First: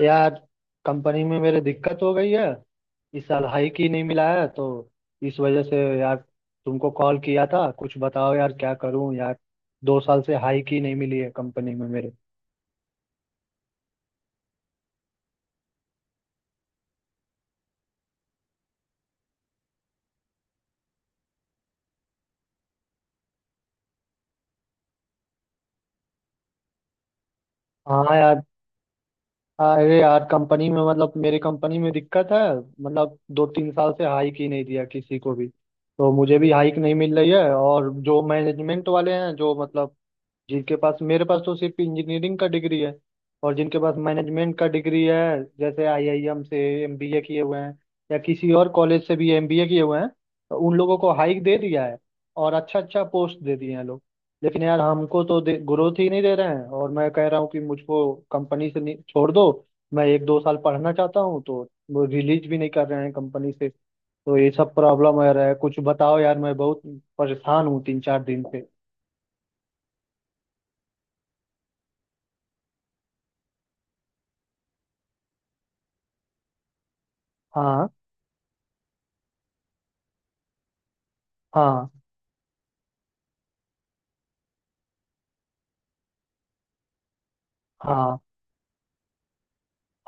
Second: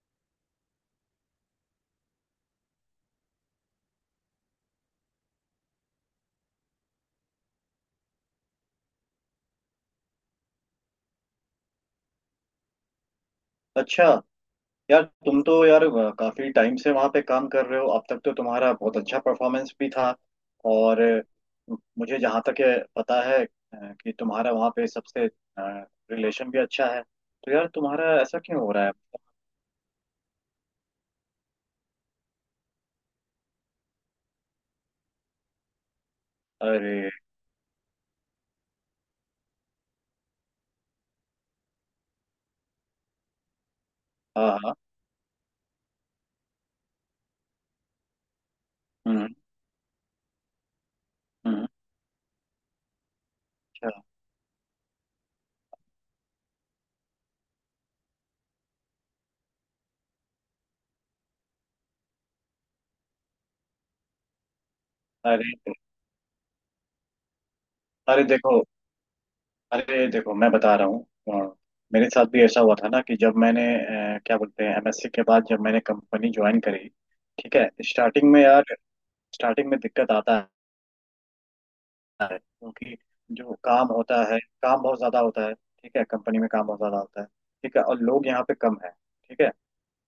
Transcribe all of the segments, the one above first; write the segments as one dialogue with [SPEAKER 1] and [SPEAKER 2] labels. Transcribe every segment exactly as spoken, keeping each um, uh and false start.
[SPEAKER 1] यार, कंपनी में मेरे दिक्कत हो गई है। इस साल हाइक ही नहीं मिला है तो इस वजह से यार तुमको कॉल किया था। कुछ बताओ यार, क्या करूं यार। दो साल से हाइक ही नहीं मिली है कंपनी में मेरे।
[SPEAKER 2] अच्छा। यार तुम तो यार अ, काफी टाइम से वहां पे काम कर रहे हो, अब तक तो तुम्हारा बहुत अच्छा परफॉर्मेंस भी था। और अ, मुझे जहाँ तक है, पता है अ, कि तुम्हारा वहाँ पे सबसे रिलेशन भी अच्छा है। तो यार तुम्हारा
[SPEAKER 1] हाँ
[SPEAKER 2] ऐसा
[SPEAKER 1] यार।
[SPEAKER 2] क्यों हो रहा है?
[SPEAKER 1] अरे यार, कंपनी में मतलब मेरी कंपनी में दिक्कत है। मतलब दो तीन साल से हाइक ही नहीं दिया किसी को भी, तो मुझे भी हाइक
[SPEAKER 2] अरे।
[SPEAKER 1] नहीं मिल रही है। और जो मैनेजमेंट वाले हैं जो मतलब जिनके पास, मेरे पास तो सिर्फ इंजीनियरिंग का डिग्री है, और जिनके पास
[SPEAKER 2] हाँ
[SPEAKER 1] मैनेजमेंट का
[SPEAKER 2] हाँ।
[SPEAKER 1] डिग्री है, जैसे आई आई एम से एम बी ए किए हुए हैं या किसी और कॉलेज से
[SPEAKER 2] हम्म।
[SPEAKER 1] भी एम बी ए किए हुए हैं, तो उन लोगों को हाइक दे
[SPEAKER 2] हम्म,
[SPEAKER 1] दिया है और अच्छा अच्छा पोस्ट दे दिए हैं
[SPEAKER 2] अच्छा।
[SPEAKER 1] लोग। लेकिन यार हमको तो ग्रोथ ही नहीं दे रहे हैं। और मैं कह रहा हूँ कि मुझको कंपनी से नहीं छोड़ दो, मैं एक दो साल पढ़ना चाहता हूँ, तो वो रिलीज भी नहीं कर रहे हैं कंपनी से। तो ये सब प्रॉब्लम आ रहा
[SPEAKER 2] अरे।
[SPEAKER 1] है। कुछ बताओ यार, मैं बहुत परेशान हूँ तीन चार
[SPEAKER 2] अरे
[SPEAKER 1] दिन
[SPEAKER 2] देखो
[SPEAKER 1] से।
[SPEAKER 2] अरे देखो मैं बता रहा हूँ अ, मेरे साथ भी ऐसा हुआ था ना, कि जब मैंने अ, क्या बोलते हैं एमएससी के बाद जब मैंने कंपनी ज्वाइन करी। ठीक है,
[SPEAKER 1] हाँ।
[SPEAKER 2] स्टार्टिंग में यार स्टार्टिंग में दिक्कत आता
[SPEAKER 1] हाँ।
[SPEAKER 2] है, क्योंकि जो काम होता है काम बहुत ज्यादा होता है। ठीक है, कंपनी में काम बहुत ज्यादा होता है। ठीक है, और
[SPEAKER 1] हाँ।
[SPEAKER 2] लोग यहाँ पे कम है। ठीक है,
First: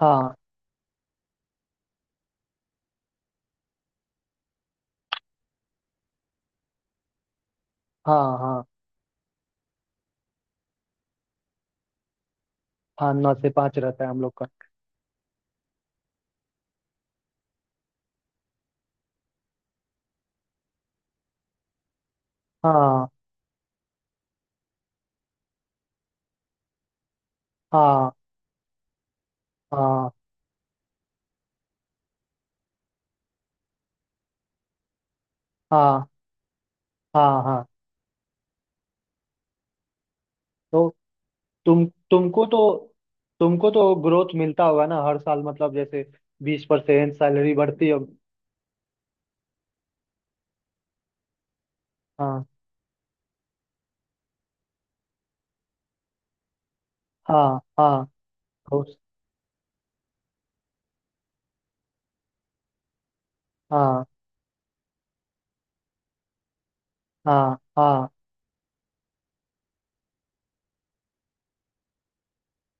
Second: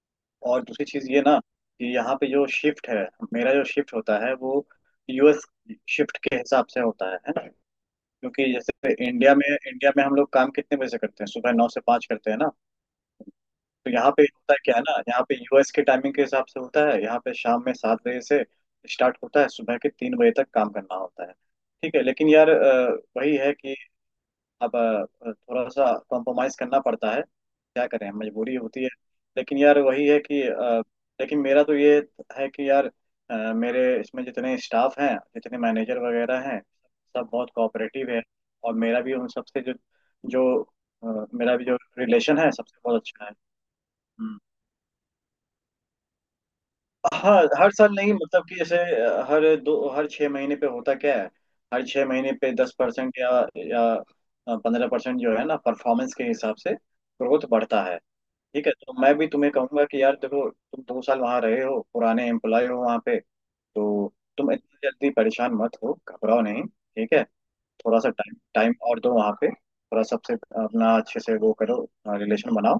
[SPEAKER 1] हाँ।
[SPEAKER 2] और दूसरी चीज ये ना, कि यहाँ पे जो शिफ्ट है, मेरा जो शिफ्ट होता है वो यूएस शिफ्ट के हिसाब से होता है है ना?
[SPEAKER 1] हाँ।
[SPEAKER 2] क्योंकि
[SPEAKER 1] हाँ।
[SPEAKER 2] जैसे इंडिया में इंडिया में हम लोग काम कितने बजे से करते हैं, सुबह नौ से पाँच करते हैं ना।
[SPEAKER 1] हाँ, नौ से पाँच
[SPEAKER 2] तो
[SPEAKER 1] रहता है
[SPEAKER 2] यहाँ
[SPEAKER 1] हम
[SPEAKER 2] पे
[SPEAKER 1] लोग का।
[SPEAKER 2] होता है क्या है ना, यहाँ पे यूएस के टाइमिंग के हिसाब से होता है, यहाँ पे शाम में सात बजे से स्टार्ट होता है, सुबह के तीन बजे तक काम करना होता है। ठीक है लेकिन यार अ,
[SPEAKER 1] हाँ।
[SPEAKER 2] वही है कि अब अ, थोड़ा सा कॉम्प्रोमाइज करना पड़ता है, क्या
[SPEAKER 1] हाँ।
[SPEAKER 2] करें मजबूरी होती है। लेकिन यार वही
[SPEAKER 1] हाँ।
[SPEAKER 2] है कि अ, लेकिन मेरा तो ये है कि यार अ, मेरे इसमें जितने स्टाफ हैं जितने मैनेजर
[SPEAKER 1] हाँ।
[SPEAKER 2] वगैरह हैं, सब
[SPEAKER 1] हाँ।
[SPEAKER 2] बहुत
[SPEAKER 1] हाँ।
[SPEAKER 2] कोऑपरेटिव है। और मेरा भी उन सबसे जो जो
[SPEAKER 1] तो
[SPEAKER 2] अ, मेरा भी जो
[SPEAKER 1] तुम
[SPEAKER 2] रिलेशन
[SPEAKER 1] तुमको
[SPEAKER 2] है
[SPEAKER 1] तो
[SPEAKER 2] सबसे बहुत अच्छा है।
[SPEAKER 1] तुमको तो ग्रोथ
[SPEAKER 2] हम्म।
[SPEAKER 1] मिलता होगा ना हर साल, मतलब जैसे बीस परसेंट
[SPEAKER 2] हाँ
[SPEAKER 1] सैलरी
[SPEAKER 2] हर
[SPEAKER 1] बढ़ती
[SPEAKER 2] साल नहीं,
[SPEAKER 1] होगी।
[SPEAKER 2] मतलब कि जैसे अ, हर दो हर छः महीने पे होता क्या है, हर छः महीने
[SPEAKER 1] हाँ।
[SPEAKER 2] पे दस परसेंट या या पंद्रह परसेंट जो है ना, परफॉर्मेंस के हिसाब से ग्रोथ
[SPEAKER 1] हाँ।
[SPEAKER 2] बढ़ता है।
[SPEAKER 1] हाँ।
[SPEAKER 2] ठीक है,
[SPEAKER 1] तो
[SPEAKER 2] तो मैं भी तुम्हें कहूंगा कि यार देखो, तुम दो साल वहाँ रहे हो, पुराने एम्प्लॉय हो वहाँ पे,
[SPEAKER 1] हाँ।
[SPEAKER 2] तो तुम इतना जल्दी परेशान मत हो, घबराओ नहीं। ठीक है,
[SPEAKER 1] हाँ।
[SPEAKER 2] थोड़ा
[SPEAKER 1] हाँ।
[SPEAKER 2] सा टाइम टाइम और दो वहाँ पे, थोड़ा सबसे अपना अच्छे से वो करो, रिलेशन बनाओ।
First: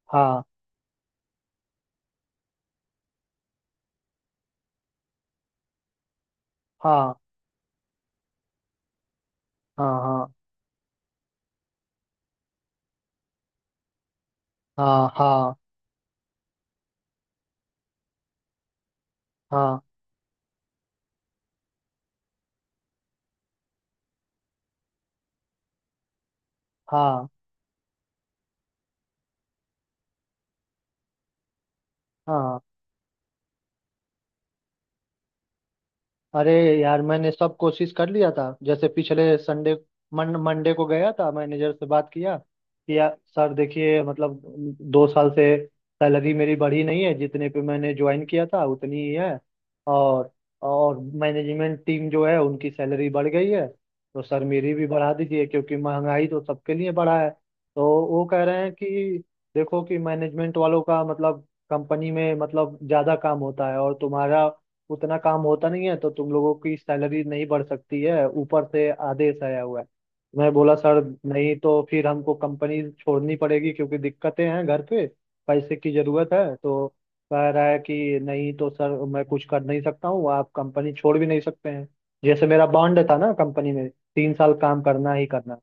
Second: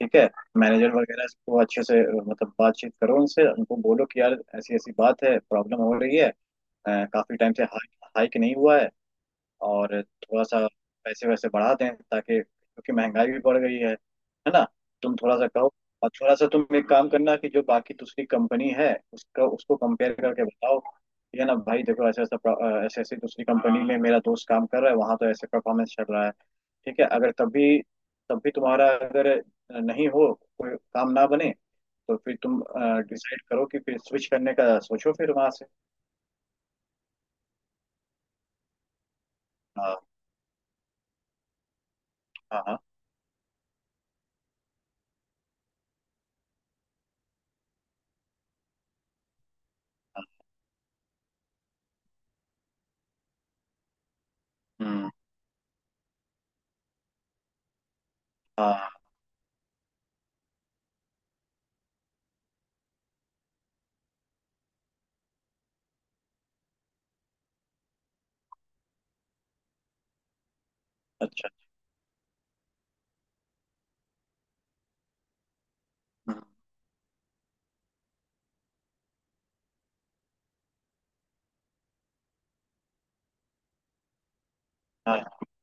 [SPEAKER 2] ठीक है,
[SPEAKER 1] हाँ।
[SPEAKER 2] मैनेजर वगैरह को अच्छे से अ, मतलब बातचीत करो उनसे, उनको बोलो कि यार ऐसी ऐसी बात है, प्रॉब्लम हो रही है, अ,
[SPEAKER 1] हाँ।
[SPEAKER 2] काफी टाइम से हाइक हाइक नहीं हुआ है, और
[SPEAKER 1] हाँ।
[SPEAKER 2] थोड़ा सा पैसे वैसे बढ़ा दें, ताकि क्योंकि महंगाई भी बढ़ गई है है ना?
[SPEAKER 1] हाँ।
[SPEAKER 2] तुम
[SPEAKER 1] हाँ।
[SPEAKER 2] थोड़ा सा
[SPEAKER 1] हाँ।
[SPEAKER 2] कहो। और थोड़ा सा तुम एक काम करना, कि जो बाकी दूसरी कंपनी है उसका उसको
[SPEAKER 1] हाँ।
[SPEAKER 2] कंपेयर करके बताओ, ठीक है ना भाई, देखो ऐसा ऐसा प्र- ऐसे ऐसी दूसरी कंपनी में मेरा दोस्त काम कर रहा है, वहां तो ऐसे परफॉर्मेंस चल रहा है। ठीक है,
[SPEAKER 1] हाँ।
[SPEAKER 2] अगर तब भी तब भी तुम्हारा अगर नहीं हो, कोई काम ना बने, तो फिर
[SPEAKER 1] हाँ।
[SPEAKER 2] तुम डिसाइड करो कि फिर स्विच करने का सोचो फिर वहां से।
[SPEAKER 1] अरे यार, मैंने सब कोशिश कर लिया था। जैसे पिछले संडे,
[SPEAKER 2] हाँ
[SPEAKER 1] मन मंडे को गया था, मैनेजर से बात किया
[SPEAKER 2] हाँ। हाँ
[SPEAKER 1] कि यार सर देखिए, मतलब दो साल से सैलरी मेरी बढ़ी नहीं है। जितने पे मैंने ज्वाइन किया था उतनी ही है।
[SPEAKER 2] हाँ।
[SPEAKER 1] और और मैनेजमेंट टीम जो है उनकी सैलरी बढ़ गई है, तो सर मेरी भी
[SPEAKER 2] हम्म।
[SPEAKER 1] बढ़ा दीजिए क्योंकि महंगाई तो सबके लिए बढ़ा है। तो वो कह रहे हैं
[SPEAKER 2] हाँ,
[SPEAKER 1] कि देखो कि मैनेजमेंट वालों का मतलब कंपनी में मतलब ज़्यादा काम होता है और तुम्हारा उतना काम होता नहीं है, तो तुम लोगों की सैलरी नहीं बढ़ सकती है, ऊपर से आदेश आया हुआ है। मैं बोला सर
[SPEAKER 2] अच्छा।
[SPEAKER 1] नहीं तो फिर हमको कंपनी छोड़नी पड़ेगी क्योंकि दिक्कतें हैं घर पे, पैसे की जरूरत
[SPEAKER 2] हम्म,
[SPEAKER 1] है। तो कह रहा है कि नहीं तो सर मैं कुछ कर नहीं सकता हूँ, आप कंपनी छोड़ भी नहीं सकते हैं, जैसे मेरा बॉन्ड था ना कंपनी में, तीन साल काम करना ही
[SPEAKER 2] हाँ।
[SPEAKER 1] करना।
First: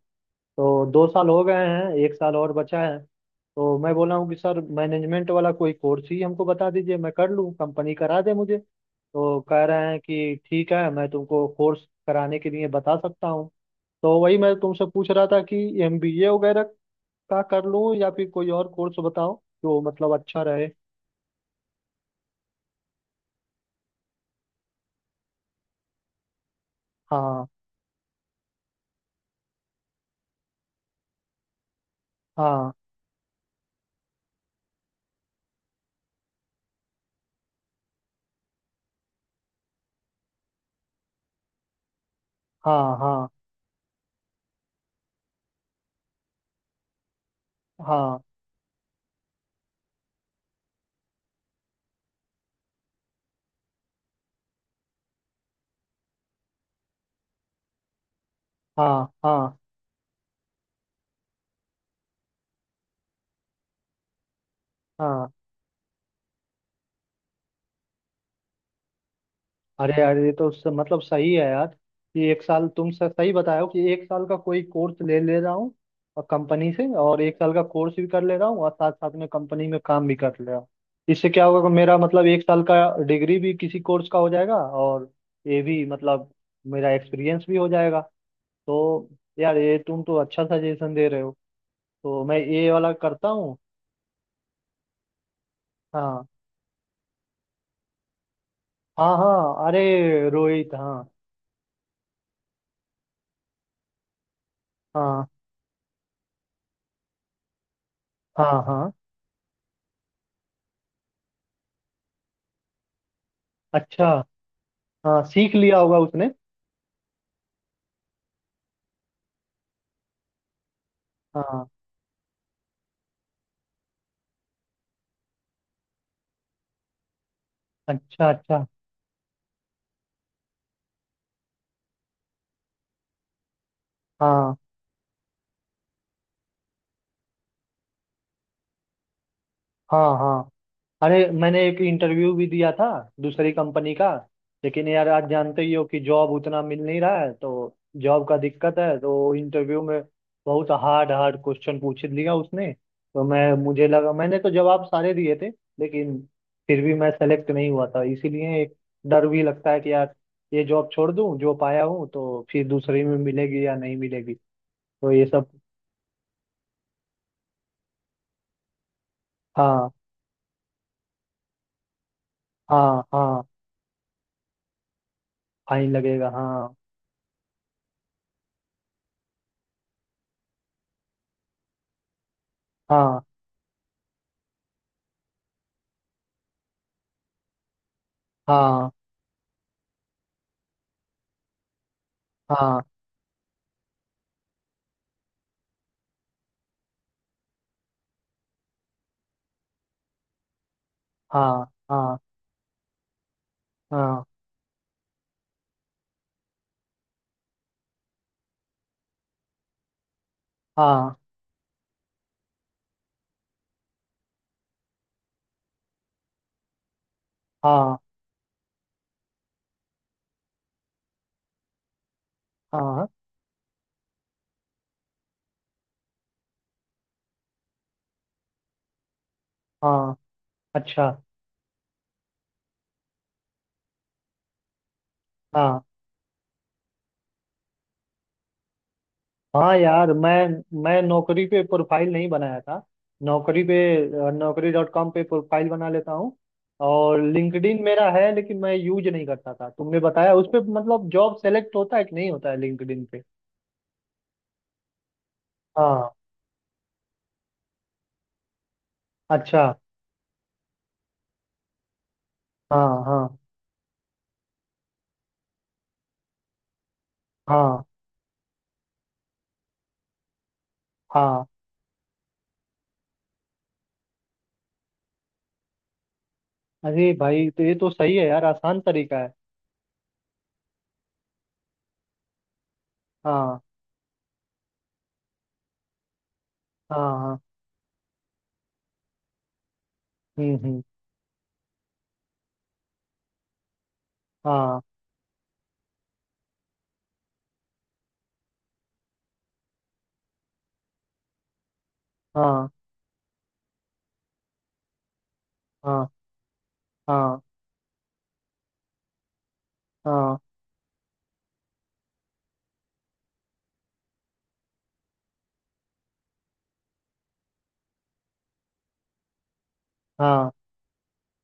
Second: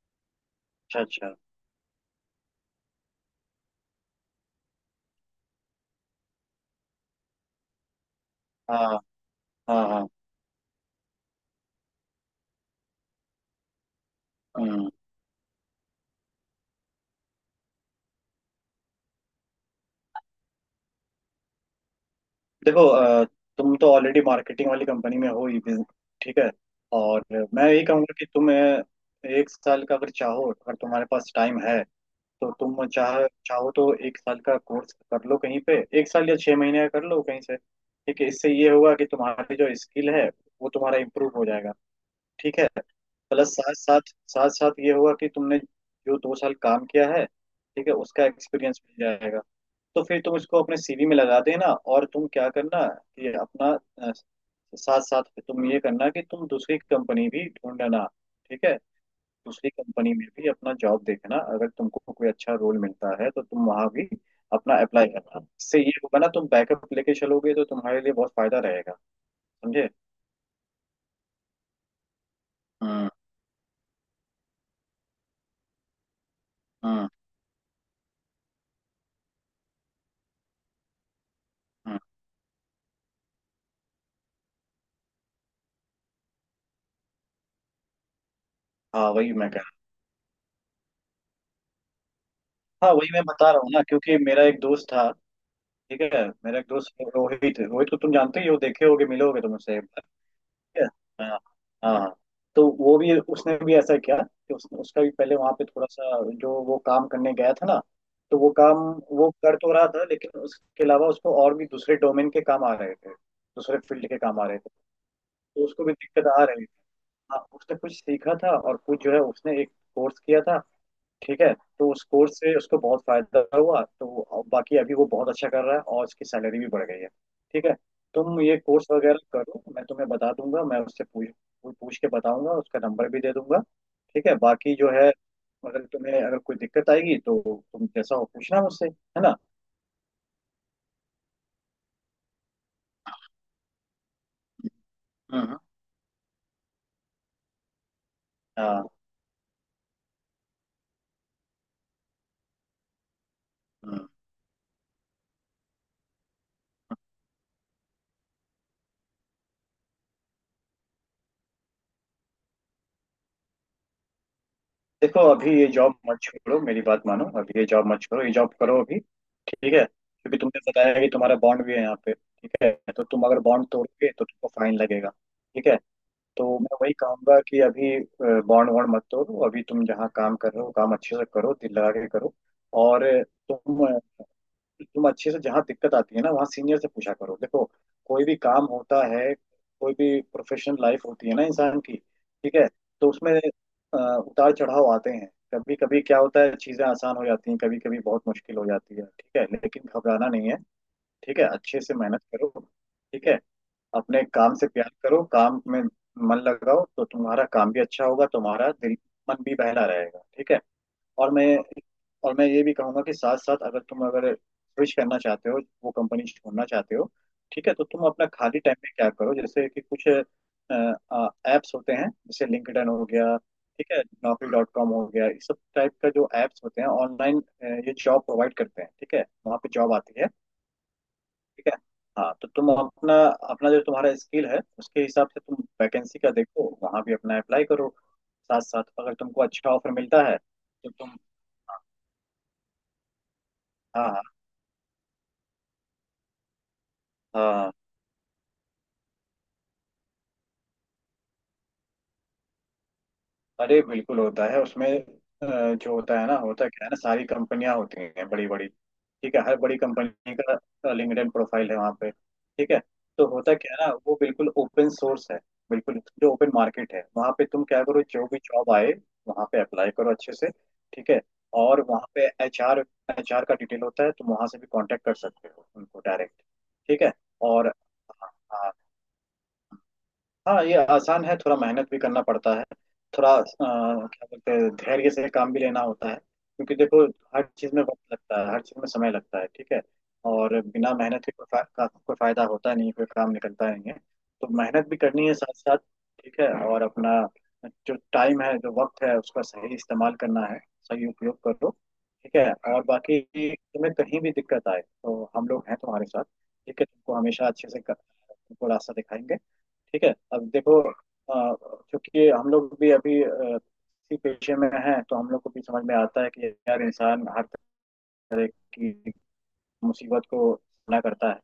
[SPEAKER 1] तो
[SPEAKER 2] अच्छा
[SPEAKER 1] दो साल
[SPEAKER 2] अच्छा।
[SPEAKER 1] हो गए हैं, एक साल और बचा है। तो मैं बोला हूँ कि सर मैनेजमेंट वाला कोई कोर्स ही हमको बता दीजिए, मैं कर लूँ, कंपनी करा दे मुझे।
[SPEAKER 2] हाँ
[SPEAKER 1] तो कह
[SPEAKER 2] हाँ
[SPEAKER 1] रहे हैं
[SPEAKER 2] हाँ।
[SPEAKER 1] कि ठीक है, मैं तुमको कोर्स कराने के लिए बता सकता हूँ। तो वही मैं तुमसे
[SPEAKER 2] हम्म।
[SPEAKER 1] पूछ रहा था कि एम बी ए वगैरह का कर लूँ, या फिर कोई और कोर्स बताओ जो मतलब अच्छा रहे।
[SPEAKER 2] देखो अ, तुम तो ऑलरेडी मार्केटिंग वाली कंपनी में हो ही बिज- ठीक है। और
[SPEAKER 1] हाँ।
[SPEAKER 2] मैं यही कहूँगा कि तुम अ, एक साल का अगर चाहो, अगर तुम्हारे पास टाइम है, तो
[SPEAKER 1] हाँ।
[SPEAKER 2] तुम चाह चाहो तो एक साल का कोर्स कर लो कहीं पे, एक साल या छह महीने का कर लो कहीं से। ठीक है, इससे ये होगा कि तुम्हारी जो स्किल है वो तुम्हारा इम्प्रूव हो जाएगा। ठीक है,
[SPEAKER 1] हाँ। हाँ।
[SPEAKER 2] प्लस साथ साथ साथ साथ ये होगा कि तुमने जो दो साल काम किया है, ठीक है,
[SPEAKER 1] हाँ।
[SPEAKER 2] उसका एक्सपीरियंस मिल जाएगा। तो फिर तुम इसको अपने सीवी में लगा देना। और तुम क्या करना कि अपना अ, साथ साथ में तुम ये करना कि तुम दूसरी कंपनी भी ढूंढना। ठीक है,
[SPEAKER 1] हाँ। हाँ।
[SPEAKER 2] दूसरी कंपनी में भी अपना जॉब देखना, अगर तुमको कोई अच्छा रोल मिलता है तो तुम वहां भी अपना अप्लाई
[SPEAKER 1] हाँ।
[SPEAKER 2] करना, इससे ये होगा ना तुम बैकअप लेके चलोगे तो तुम्हारे लिए बहुत फायदा रहेगा। समझे?
[SPEAKER 1] अरे यार, ये तो उससे मतलब सही है यार, कि एक साल तुम स-
[SPEAKER 2] हम्म।
[SPEAKER 1] सही बताए हो कि एक साल का कोई कोर्स ले ले रहा हूँ और कंपनी से
[SPEAKER 2] हम्म।
[SPEAKER 1] और एक साल का कोर्स भी कर ले रहा हूँ और साथ साथ में कंपनी में काम भी कर ले रहा हूँ। इससे क्या होगा कि मेरा
[SPEAKER 2] हम्म।
[SPEAKER 1] मतलब एक साल का डिग्री भी किसी कोर्स का हो जाएगा और ये भी मतलब मेरा एक्सपीरियंस भी हो जाएगा। तो
[SPEAKER 2] हाँ, वही मैं
[SPEAKER 1] यार
[SPEAKER 2] कह
[SPEAKER 1] ये तुम तो अच्छा सजेशन दे रहे हो, तो मैं ये
[SPEAKER 2] रहा
[SPEAKER 1] वाला
[SPEAKER 2] हाँ वही मैं
[SPEAKER 1] करता
[SPEAKER 2] बता
[SPEAKER 1] हूँ।
[SPEAKER 2] रहा हूँ ना, क्योंकि मेरा एक दोस्त था। ठीक है,
[SPEAKER 1] हाँ।
[SPEAKER 2] मेरा एक दोस्त रोहित, रोहित को तुम जानते ही हो, देखे होगे
[SPEAKER 1] हाँ
[SPEAKER 2] मिले होगे तुम
[SPEAKER 1] हाँ,
[SPEAKER 2] उससे है।
[SPEAKER 1] अरे रोहित
[SPEAKER 2] हाँ
[SPEAKER 1] हाँ।
[SPEAKER 2] हाँ हाँ। तो वो भी उसने भी ऐसा किया कि उस, उसका भी
[SPEAKER 1] हाँ।
[SPEAKER 2] पहले वहां पे थोड़ा सा जो वो काम करने गया था ना, तो वो
[SPEAKER 1] हाँ।
[SPEAKER 2] काम
[SPEAKER 1] हाँ।
[SPEAKER 2] वो कर तो रहा था, लेकिन उसके अलावा उसको और भी दूसरे डोमेन के काम आ रहे थे, दूसरे फील्ड
[SPEAKER 1] अच्छा।
[SPEAKER 2] के काम आ रहे थे,
[SPEAKER 1] हाँ, सीख
[SPEAKER 2] तो
[SPEAKER 1] लिया
[SPEAKER 2] उसको भी
[SPEAKER 1] होगा
[SPEAKER 2] दिक्कत
[SPEAKER 1] उसने।
[SPEAKER 2] आ रही थी। हाँ उसने कुछ सीखा था, और कुछ जो है उसने एक कोर्स किया था। ठीक है,
[SPEAKER 1] हाँ।
[SPEAKER 2] तो उस कोर्स से उसको बहुत फायदा हुआ, तो अब बाकी अभी वो बहुत अच्छा कर रहा है, और उसकी सैलरी भी बढ़ गई है। ठीक है,
[SPEAKER 1] अच्छा
[SPEAKER 2] तुम ये
[SPEAKER 1] अच्छा।
[SPEAKER 2] कोर्स वगैरह करो, मैं तुम्हें बता दूंगा, मैं उससे पूछ पूछ के बताऊंगा, उसका नंबर भी दे दूंगा। ठीक है,
[SPEAKER 1] हाँ।
[SPEAKER 2] बाकी जो है, अगर तुम्हें अगर कोई दिक्कत आएगी तो तुम जैसा हो पूछना मुझसे, है ना?
[SPEAKER 1] हाँ। हाँ। अरे, मैंने एक इंटरव्यू भी दिया था दूसरी कंपनी का, लेकिन यार आज
[SPEAKER 2] हम्म।
[SPEAKER 1] जानते ही हो कि जॉब उतना मिल नहीं रहा है, तो जॉब का दिक्कत है। तो इंटरव्यू में बहुत हार्ड हार्ड क्वेश्चन पूछ लिया उसने। तो मैं, मुझे
[SPEAKER 2] हाँ,
[SPEAKER 1] लगा मैंने तो जवाब सारे दिए थे, लेकिन फिर भी मैं सेलेक्ट नहीं हुआ था। इसीलिए एक डर भी लगता है कि यार, ये जॉब छोड़ दूं जो पाया हूँ, तो फिर दूसरी में मिलेगी या नहीं मिलेगी। तो
[SPEAKER 2] देखो
[SPEAKER 1] ये सब।
[SPEAKER 2] अभी ये जॉब मत छोड़ो, मेरी बात मानो, अभी ये जॉब मत छोड़ो, ये जॉब करो अभी। ठीक है,
[SPEAKER 1] हाँ।
[SPEAKER 2] क्योंकि तुमने बताया है कि तुम्हारा बॉन्ड भी है यहाँ पे। ठीक है,
[SPEAKER 1] हाँ।
[SPEAKER 2] तो तुम अगर
[SPEAKER 1] हाँ,
[SPEAKER 2] बॉन्ड तोड़ोगे तो तुमको फाइन लगेगा। ठीक है,
[SPEAKER 1] फाइन लगेगा
[SPEAKER 2] तो
[SPEAKER 1] हाँ।
[SPEAKER 2] मैं वही कहूंगा कि अभी बॉन्ड वॉन्ड मत तोड़ो, अभी तुम जहाँ काम कर रहे हो काम अच्छे से करो, दिल लगा के करो। और
[SPEAKER 1] हाँ।
[SPEAKER 2] तुम, कि तुम अच्छे से जहाँ दिक्कत आती है ना वहाँ सीनियर से पूछा करो। देखो कोई भी काम
[SPEAKER 1] हाँ।
[SPEAKER 2] होता है, कोई भी प्रोफेशनल लाइफ होती है ना इंसान की। ठीक है,
[SPEAKER 1] हाँ।
[SPEAKER 2] तो उसमें अ, उतार चढ़ाव आते हैं, कभी कभी क्या होता है चीजें आसान हो जाती हैं, कभी कभी बहुत मुश्किल हो जाती है। ठीक है लेकिन घबराना नहीं है। ठीक है,
[SPEAKER 1] हाँ।
[SPEAKER 2] अच्छे से
[SPEAKER 1] हाँ।
[SPEAKER 2] मेहनत करो। ठीक है, अपने
[SPEAKER 1] हाँ।
[SPEAKER 2] काम से प्यार करो, काम में मन लगाओ, तो तुम्हारा काम भी अच्छा होगा, तुम्हारा दिल मन भी बहला रहेगा। ठीक है,
[SPEAKER 1] हाँ।
[SPEAKER 2] और मैं और मैं ये भी कहूंगा कि साथ साथ अगर तुम अगर स्विच करना चाहते हो, वो कंपनी छोड़ना चाहते हो। ठीक है, तो
[SPEAKER 1] हाँ।
[SPEAKER 2] तुम अपना खाली टाइम में क्या करो, जैसे कि कुछ ऐप्स होते हैं, जैसे लिंक्डइन हो
[SPEAKER 1] हाँ।
[SPEAKER 2] गया। ठीक है, नौकरी डॉट कॉम हो गया, इस सब टाइप का जो एप्स होते हैं ऑनलाइन, ये जॉब प्रोवाइड करते हैं। ठीक है, वहाँ पे जॉब
[SPEAKER 1] हाँ।
[SPEAKER 2] आती है।
[SPEAKER 1] अच्छा।
[SPEAKER 2] ठीक है, हाँ, तो तुम अपना अपना जो तुम्हारा स्किल है उसके हिसाब से तुम
[SPEAKER 1] हाँ।
[SPEAKER 2] वैकेंसी का देखो, वहाँ भी अपना अप्लाई करो। साथ साथ अगर तुमको अच्छा
[SPEAKER 1] हाँ
[SPEAKER 2] ऑफर
[SPEAKER 1] यार,
[SPEAKER 2] मिलता
[SPEAKER 1] मैं
[SPEAKER 2] है तो
[SPEAKER 1] मैं
[SPEAKER 2] तुम हाँ
[SPEAKER 1] नौकरी पे प्रोफाइल नहीं बनाया था। नौकरी पे,
[SPEAKER 2] हाँ।
[SPEAKER 1] नौकरी डॉट कॉम पे प्रोफाइल बना लेता हूँ। और
[SPEAKER 2] हाँ,
[SPEAKER 1] लिंक्डइन मेरा है लेकिन मैं यूज नहीं करता था। तुमने बताया, उस पे मतलब जॉब सेलेक्ट होता है कि नहीं होता है लिंक्डइन पे?
[SPEAKER 2] अरे बिल्कुल होता है उसमें। अ, जो
[SPEAKER 1] हाँ।
[SPEAKER 2] होता है ना, होता क्या है ना, सारी कंपनियां होती हैं बड़ी बड़ी। ठीक है, हर
[SPEAKER 1] अच्छा।
[SPEAKER 2] बड़ी कंपनी का लिंक्डइन प्रोफाइल है वहाँ पे। ठीक है,
[SPEAKER 1] हाँ। हाँ।
[SPEAKER 2] तो होता क्या है ना, वो बिल्कुल ओपन सोर्स है, बिल्कुल जो ओपन मार्केट है वहाँ पे तुम
[SPEAKER 1] हाँ।
[SPEAKER 2] क्या करो, जो भी जॉब आए वहाँ पे अप्लाई करो अच्छे से। ठीक है,
[SPEAKER 1] हाँ।
[SPEAKER 2] और वहाँ पे एचआर एचआर का डिटेल होता है, तुम वहाँ से भी कांटेक्ट कर सकते हो उनको डायरेक्ट। ठीक
[SPEAKER 1] अरे
[SPEAKER 2] है,
[SPEAKER 1] भाई, तो
[SPEAKER 2] और
[SPEAKER 1] ये तो सही है
[SPEAKER 2] हाँ
[SPEAKER 1] यार,
[SPEAKER 2] हाँ,
[SPEAKER 1] आसान तरीका है।
[SPEAKER 2] हाँ ये आसान है, थोड़ा मेहनत भी करना पड़ता है। थोड़ा अ,
[SPEAKER 1] हाँ।
[SPEAKER 2] क्या बोलते हैं धैर्य से काम भी लेना होता है, क्योंकि
[SPEAKER 1] हाँ।
[SPEAKER 2] देखो
[SPEAKER 1] हाँ।
[SPEAKER 2] हर चीज़ में वक्त लगता है, हर चीज़ में समय लगता है। ठीक है,
[SPEAKER 1] हम्म।
[SPEAKER 2] और
[SPEAKER 1] हम्म।
[SPEAKER 2] बिना मेहनत के कोई फा, का, कोई फायदा होता नहीं, कोई काम निकलता नहीं है। तो
[SPEAKER 1] हाँ।
[SPEAKER 2] मेहनत भी करनी है साथ साथ। ठीक है, और अपना जो टाइम है जो वक्त है उसका सही इस्तेमाल करना है, सही उपयोग करो। ठीक है,
[SPEAKER 1] हाँ।
[SPEAKER 2] और बाकी तुम्हें कहीं भी दिक्कत आए तो हम लोग हैं तुम्हारे
[SPEAKER 1] हाँ।
[SPEAKER 2] साथ। ठीक है, तुमको
[SPEAKER 1] हाँ।
[SPEAKER 2] हमेशा अच्छे से कर- तुमको रास्ता दिखाएंगे। ठीक है,
[SPEAKER 1] हाँ।
[SPEAKER 2] अब देखो अ, क्योंकि हम लोग भी अभी अ, इसी पेशे में हैं, तो हम लोग को भी समझ में आता है कि यार इंसान हर तरह की मुसीबत
[SPEAKER 1] हाँ।
[SPEAKER 2] को सामना करता है,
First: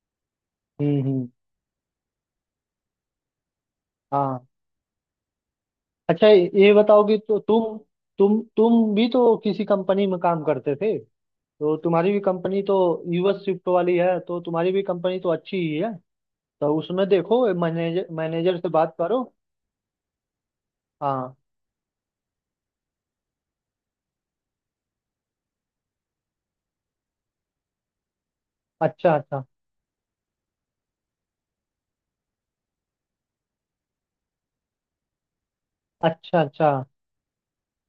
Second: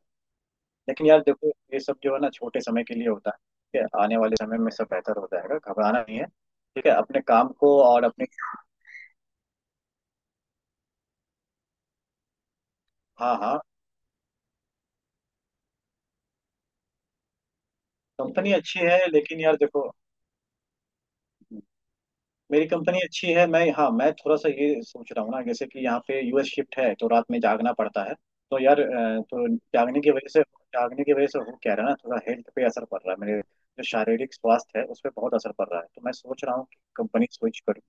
[SPEAKER 1] हम्म।
[SPEAKER 2] लेकिन यार
[SPEAKER 1] हम्म।
[SPEAKER 2] देखो ये सब जो है ना छोटे समय के लिए होता है। ठीक है, आने वाले
[SPEAKER 1] हाँ।
[SPEAKER 2] समय में सब बेहतर हो जाएगा, घबराना नहीं है।
[SPEAKER 1] अच्छा ये
[SPEAKER 2] ठीक है,
[SPEAKER 1] बताओ कि
[SPEAKER 2] अपने
[SPEAKER 1] तो
[SPEAKER 2] काम
[SPEAKER 1] तुम
[SPEAKER 2] को और अपने
[SPEAKER 1] तुम तुम भी तो किसी कंपनी में काम करते थे, तो तुम्हारी भी कंपनी तो यू एस
[SPEAKER 2] हाँ हाँ।
[SPEAKER 1] शिफ्ट वाली है, तो तुम्हारी भी कंपनी तो अच्छी ही है। तो उसमें देखो मैनेजर
[SPEAKER 2] कंपनी
[SPEAKER 1] मैनेजर से
[SPEAKER 2] अच्छी
[SPEAKER 1] बात
[SPEAKER 2] है
[SPEAKER 1] करो।
[SPEAKER 2] लेकिन यार देखो,
[SPEAKER 1] हाँ।
[SPEAKER 2] मेरी कंपनी अच्छी है, मैं हाँ मैं थोड़ा सा ये सोच रहा हूँ ना, जैसे कि यहाँ पे यूएस शिफ्ट है तो रात में जागना पड़ता है, तो यार
[SPEAKER 1] अच्छा
[SPEAKER 2] अ,
[SPEAKER 1] अच्छा।
[SPEAKER 2] तो जागने की वजह से जागने की वजह से हो क्या रहा है ना, थोड़ा हेल्थ पे असर पड़ रहा है, मेरे जो शारीरिक स्वास्थ्य है उस पर बहुत असर पड़ रहा है, तो मैं
[SPEAKER 1] अच्छा
[SPEAKER 2] सोच रहा हूँ
[SPEAKER 1] अच्छा।
[SPEAKER 2] कि कंपनी स्विच करूँ,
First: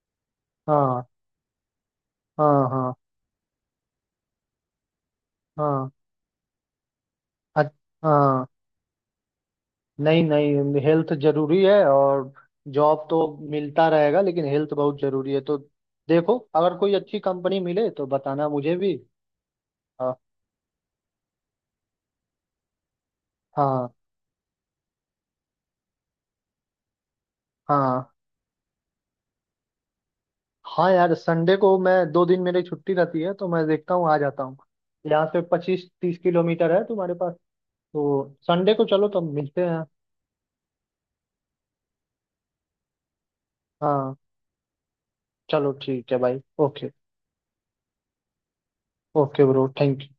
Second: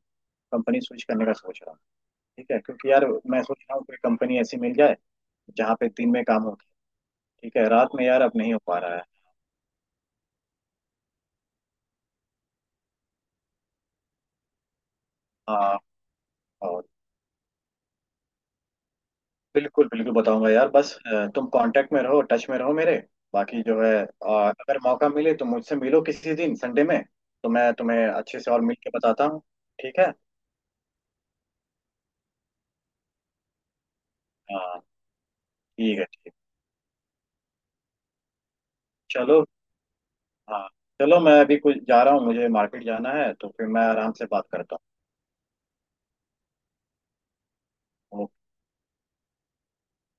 [SPEAKER 2] कंपनी स्विच
[SPEAKER 1] हाँ।
[SPEAKER 2] करने का सोच रहा हूँ। ठीक है,
[SPEAKER 1] हाँ।
[SPEAKER 2] क्योंकि
[SPEAKER 1] हाँ।
[SPEAKER 2] यार मैं सोच रहा हूँ कोई कंपनी ऐसी मिल जाए जहाँ पे
[SPEAKER 1] हाँ।
[SPEAKER 2] दिन में काम हो। ठीक है,
[SPEAKER 1] अच्छा।
[SPEAKER 2] रात में यार अब
[SPEAKER 1] हाँ।
[SPEAKER 2] नहीं हो पा रहा है।
[SPEAKER 1] नहीं नहीं, हेल्थ जरूरी है और जॉब तो मिलता रहेगा, लेकिन हेल्थ बहुत जरूरी है। तो
[SPEAKER 2] हाँ।
[SPEAKER 1] देखो अगर
[SPEAKER 2] और
[SPEAKER 1] कोई अच्छी कंपनी मिले तो बताना मुझे भी।
[SPEAKER 2] बिल्कुल बिल्कुल
[SPEAKER 1] हाँ।
[SPEAKER 2] बताऊंगा यार, बस अ, तुम कांटेक्ट में रहो, टच में रहो मेरे, बाकी जो
[SPEAKER 1] हाँ।
[SPEAKER 2] है अ, अगर मौका मिले तो मुझसे मिलो किसी दिन संडे में, तो मैं तुम्हें
[SPEAKER 1] हाँ।
[SPEAKER 2] अच्छे से और मिल के बताता हूँ। ठीक है।
[SPEAKER 1] हाँ यार, संडे को, मैं दो दिन मेरी छुट्टी रहती है तो मैं देखता हूँ, आ जाता हूँ।
[SPEAKER 2] हाँ
[SPEAKER 1] यहाँ से पच्चीस
[SPEAKER 2] ठीक है।
[SPEAKER 1] तीस
[SPEAKER 2] ठीक है।
[SPEAKER 1] किलोमीटर है तुम्हारे पास। तो संडे को चलो तो
[SPEAKER 2] चलो।
[SPEAKER 1] मिलते हैं।
[SPEAKER 2] हाँ चलो, मैं अभी कुछ जा रहा हूँ, मुझे मार्केट जाना है, तो फिर मैं आराम
[SPEAKER 1] हाँ।
[SPEAKER 2] से बात करता
[SPEAKER 1] चलो ठीक है भाई, ओके।
[SPEAKER 2] हूँ।
[SPEAKER 1] Okay bro, thank you.